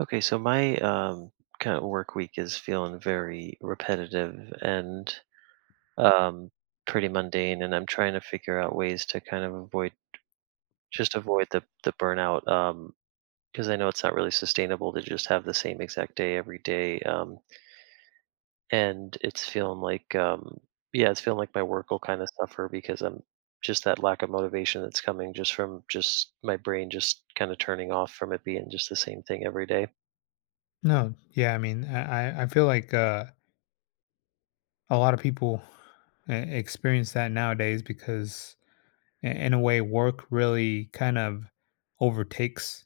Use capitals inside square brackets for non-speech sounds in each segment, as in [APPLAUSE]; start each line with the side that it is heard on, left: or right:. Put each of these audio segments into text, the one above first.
right: Okay, so my kind of work week is feeling very repetitive and um, pretty mundane, and I'm trying to figure out ways to kind of avoid, just avoid the burnout, because I know it's not really sustainable to just have the same exact day every day, and it's feeling like, yeah, it's feeling like my work will kind of suffer because I'm just that lack of motivation that's coming just from just my brain just kind of turning off from it being just the same thing every day.
left: No, yeah, I mean, I feel like a lot of people experience that nowadays, because in a way, work really kind of overtakes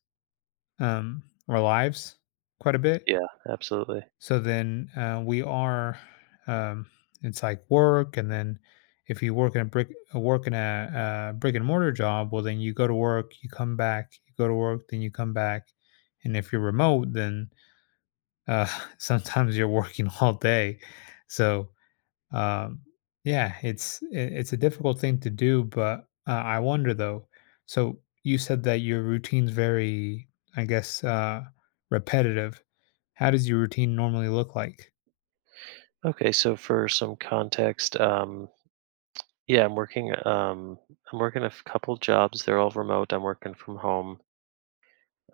left: um, our lives quite a bit.
right: Yeah, absolutely.
left: So then um, it's like work. And then, if you work in a brick and mortar job, well, then you go to work, you come back, you go to work, then you come back. And if you're remote, then, Uh, [LAUGHS] sometimes you're working all day. So um, yeah, it's a difficult thing to do. But I wonder though. So you said that your routine's very, I guess, repetitive. How does your routine normally look like?
right: Okay, so for some context, yeah, I'm working. I'm working a couple jobs. They're all remote. I'm working from home,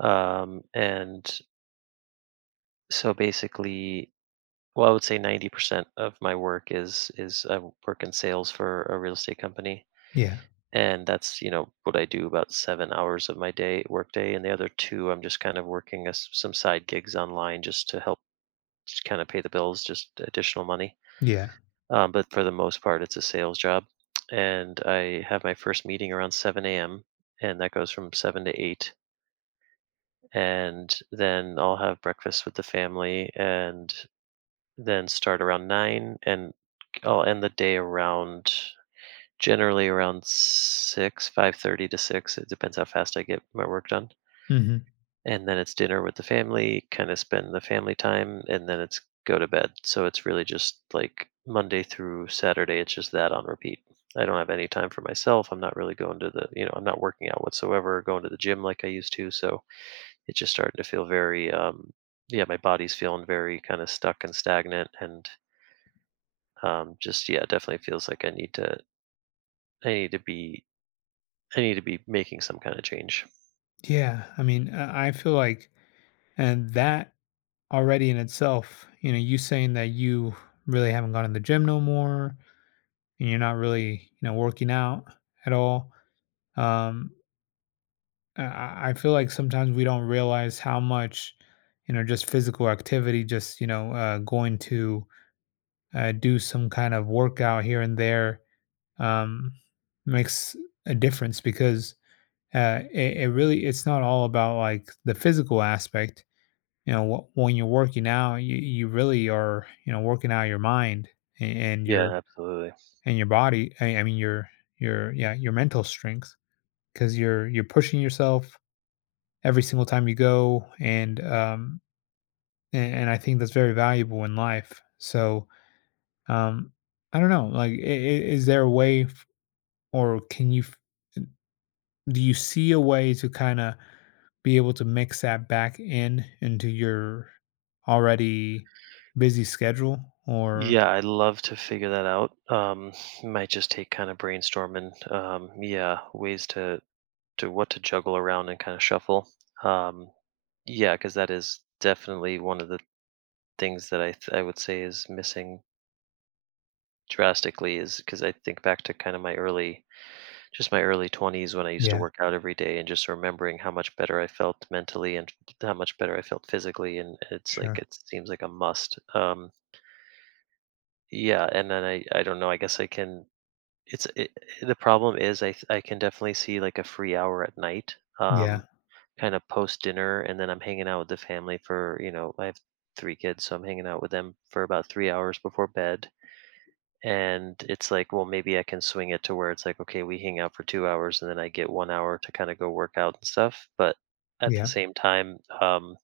right: and so basically, well, I would say 90% of my work is I work in sales for a real estate company,
left: Yeah.
right: and that's what I do about 7 hours of my day work day, and the other two I'm just kind of working as some side gigs online just to help kind of pay the bills, just additional money.
left: Yeah.
right: But for the most part, it's a sales job. And I have my first meeting around 7 a.m., and that goes from 7 to 8. And then I'll have breakfast with the family and then start around 9. And I'll end the day around, generally around 6, 5:30 to 6. It depends how fast I get my work done.
left: Hmm.
right: And then it's dinner with the family, kind of spend the family time, and then it's go to bed. So it's really just like Monday through Saturday, it's just that on repeat. I don't have any time for myself. I'm not really you know, I'm not working out whatsoever, going to the gym like I used to. So it's just starting to feel very. Yeah, my body's feeling very kind of stuck and stagnant, and just yeah, definitely feels like I need to be, I need to be making some kind of change.
left: Yeah. I mean, and that already in itself, you know, you saying that you really haven't gone to the gym no more, and you're not really, you know, working out at all. Um, I feel like sometimes we don't realize how much, you know, just physical activity, just, you know, going to do some kind of workout here and there, um, makes a difference. Because it really, it's not all about like the physical aspect. You know, when you're working out, you really are, you know, working out your mind a- and your
right: Yeah, absolutely.
left: and your body. I mean, your, yeah, your mental strength, because you're pushing yourself every single time you go. And and I think that's very valuable in life. So um I don't know, like, I- is there a way f- or can you f- do you see a way to kind of be able to mix that back in into your already busy schedule, or.
right: Yeah, I'd love to figure that out. Might just take kind of brainstorming. Yeah, ways to what to juggle around and kind of shuffle. Um, yeah, because that is definitely one of the things that I would say is missing drastically, is because I think back to kind of just my early 20s when I used to
left: Yeah.
right: work out every day and just remembering how much better I felt mentally and how much better I felt physically, and it's like
left: Sure.
right: it seems like a must. Yeah, and then I don't know. I guess I can. It's it The problem is I can definitely see, like, a free hour at night,
left: Yeah,
right: kinda post dinner, and then I'm hanging out with the family for, you know, I have 3 kids, so I'm hanging out with them for about 3 hours before bed, and it's like, well, maybe I can swing it to where it's like, okay, we hang out for 2 hours, and then I get 1 hour to kinda go work out and stuff, but at the
left: yeah.
right: same time,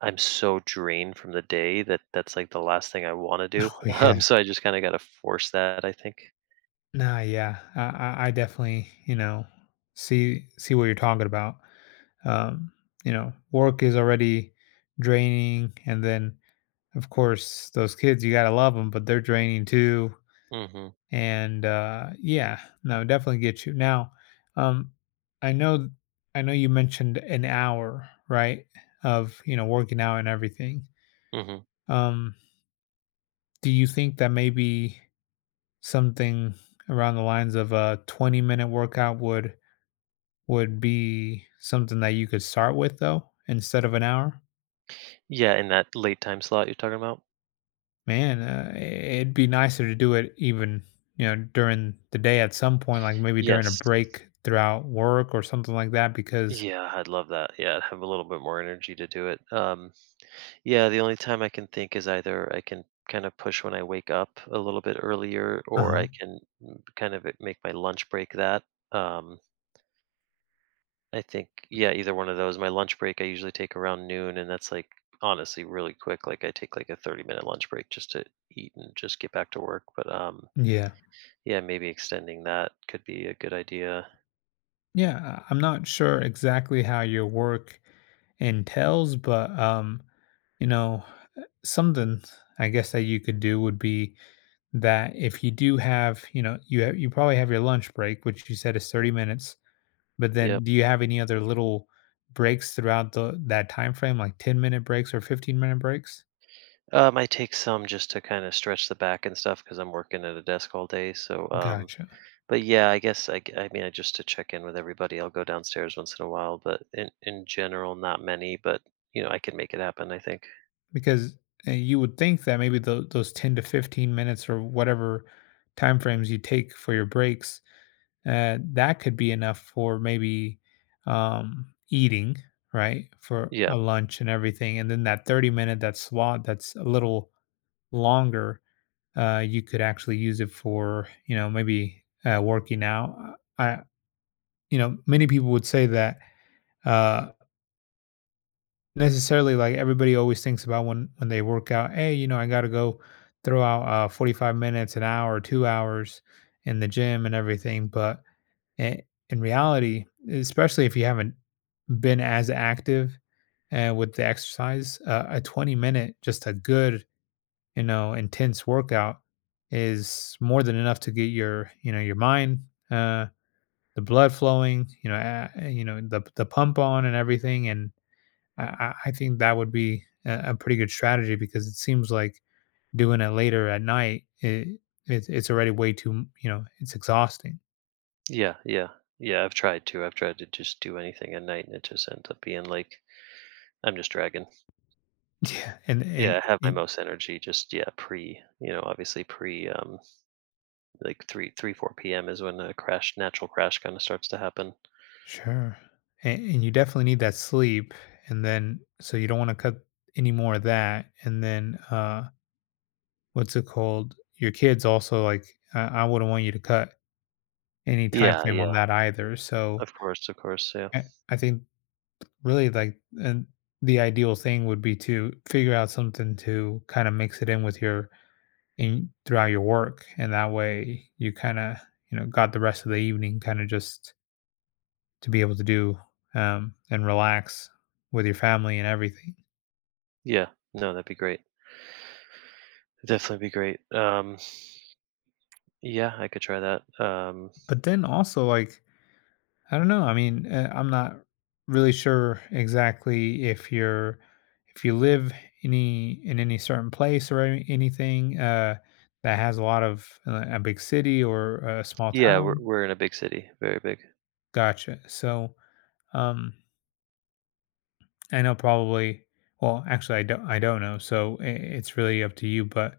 right: I'm so drained from the day that that's, like, the last thing I wanna
left: Oh,
right: do, [LAUGHS]
left: yeah.
right: so I just kinda gotta force that, I think.
left: Nah, yeah, I definitely, see what you're talking about. Um, you know work is already draining, and then, of course, those kids, you gotta love them, but they're draining too.
right: Mhm,
left: And yeah, no, definitely get you now. um i know I know you mentioned an hour, right, of, you know, working out and everything.
right: mhm.
left: um do you think that maybe something around the lines of a 20-minute workout would be something that you could start with, though, instead of an hour?
right: Yeah, in that late time slot you're talking about?
left: Man, it'd be nicer to do it even, you know, during the day at some point, like maybe during a
right: Yes.
left: break throughout work or something like that, because.
right: Yeah, I'd love that. Yeah, I'd have a little bit more energy to do it. Yeah, the only time I can think is either I can kind of push when I wake up a little bit earlier, or
left: Uh-huh.
right: I can, kind of make my lunch break that. Um, I think, yeah, either one of those. My lunch break I usually take around noon, and that's like honestly really quick. Like I take like a 30-minute lunch break just to eat and just get back to work. But
left: Yeah.
right: yeah, maybe extending that could be a good idea.
left: Yeah, I'm not sure exactly how your work entails, but you know, something, I guess, that you could do would be that if you do have, you know, you probably have your lunch break, which you said is 30 minutes. But
right: Yeah.
left: then, do you have any other little breaks throughout the that time frame, like 10-minute breaks or 15-minute breaks?
right: I take some just to kind of stretch the back and stuff because I'm working at a desk all day. So,
left: Gotcha.
right: but yeah, I guess I mean, I just to check in with everybody. I'll go downstairs once in a while, but in general, not many. But you know, I can make it happen. I think.
left: Because, you would think that maybe those 10 to 15 minutes, or whatever time frames you take for your breaks, that could be enough for maybe, eating, right, for
right: Yeah,
left: a lunch and everything. And then that 30 minute, that slot that's a little longer, you could actually use it for, you know, maybe, working out. Many people would say that uh, necessarily, like, everybody always thinks about, when they work out, hey, I got to go throw out 45 minutes, an hour, 2 hours in the gym and everything. But in, in reality, especially if you haven't been as active with the exercise, a 20 minute, just a good, you know, intense workout is more than enough to get your you know your mind, Uh, the blood flowing, you know, the pump on and everything. And I think that would be a pretty good strategy, because it seems like doing it later at night, it's already way too, you know, it's exhausting.
right: yeah, yeah, yeah. I've tried to. I've tried to just do anything at night, and it just ends up being like I'm just dragging.
left: Yeah. and, and,
right: Yeah, I have my
left: and
right: most energy just yeah, pre, obviously pre like three four p.m. is when a crash, natural crash kind of starts to happen.
left: sure, and you definitely need that sleep, and then, so you don't want to cut any more of that. And then, what's it called, your kids also, like, I wouldn't want you to cut any time
right: Yeah,
left: frame on
right: yeah.
left: that either. So
right: Of course, yeah.
left: I think, really, like, and the ideal thing would be to figure out something to kind of mix it in with your in throughout your work, and that way you kind of, got the rest of the evening kind of just to be able to do, and relax with your family and everything.
right: Yeah, no, that'd be great. Definitely be great. Yeah, I could try that. Um,
left: But then also, like, I don't know. I mean, I'm not really sure exactly if you're if you live any in any certain place, or anything that has a lot of a big city or a small
right: yeah, we're
left: town.
right: we're in a big city, very big.
left: Gotcha. So um, I know, probably. Well, actually, I don't. I don't know. So I it's really up to you. But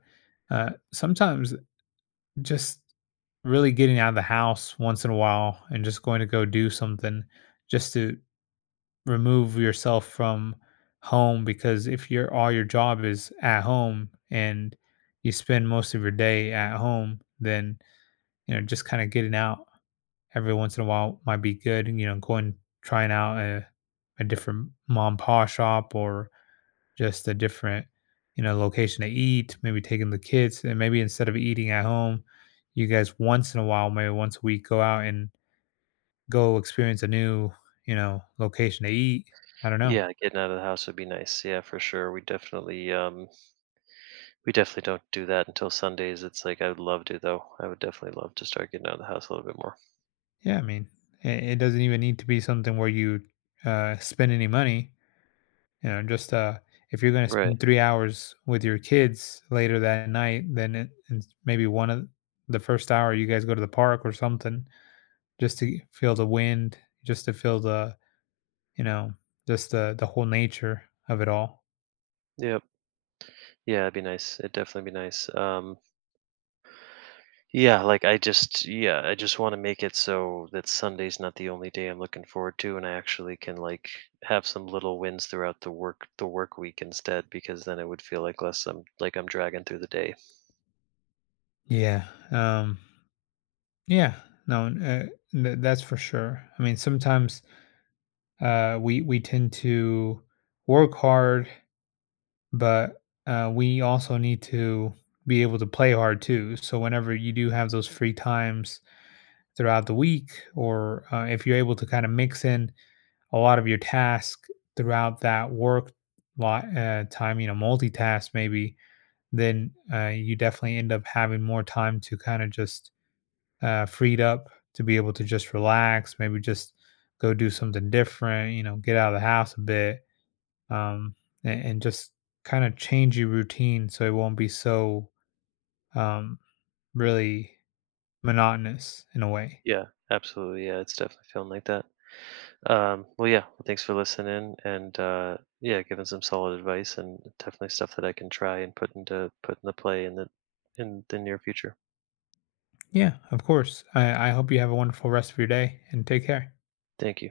left: sometimes, just really getting out of the house once in a while and just going to go do something, just to remove yourself from home, because if your, all your job is at home and you spend most of your day at home, then, you know, just kind of getting out every once in a while might be good. You know, going, trying out a different mom and pa shop, or just a different, you know, location to eat. Maybe taking the kids, and maybe, instead of eating at home, you guys, once in a while, maybe once a week, go out and go experience a new, you know, location to eat. I don't know.
right: Yeah, getting out of the house would be nice. Yeah, for sure. We definitely don't do that until Sundays. It's like I would love to, though. I would definitely love to start getting out of the house a little bit more.
left: Yeah, I mean, it doesn't even need to be something where you spend any money. You know, just, if you're going to
right: Right.
left: spend 3 hours with your kids later that night, then it, and maybe one of the first hour, you guys go to the park or something, just to feel the wind, just to feel the you know, just the whole nature of it all.
right: Yep. Yeah, it'd be nice. It'd definitely be nice. Yeah, like I just want to make it so that Sunday's not the only day I'm looking forward to, and I actually can like have some little wins throughout the work week instead, because then it would feel like less I'm like I'm dragging through the day.
left: Yeah, um, yeah, no, that's for sure. I mean, sometimes we tend to work hard, but we also need to be able to play hard too. So whenever you do have those free times throughout the week, or if you're able to kind of mix in a lot of your task throughout that work lot, time, you know, multitask maybe, then you definitely end up having more time to kind of just, freed up to be able to just relax, maybe just go do something different, you know, get out of the house a bit, um, and just kind of change your routine so it won't be so um, really monotonous in a way.
right: Yeah, absolutely. Yeah, it's definitely feeling like that. Well, yeah, well, thanks for listening and yeah, giving some solid advice and definitely stuff that I can try and put into play in the near future.
left: Yeah, of course. I hope you have a wonderful rest of your day, and take care.
right: Thank you.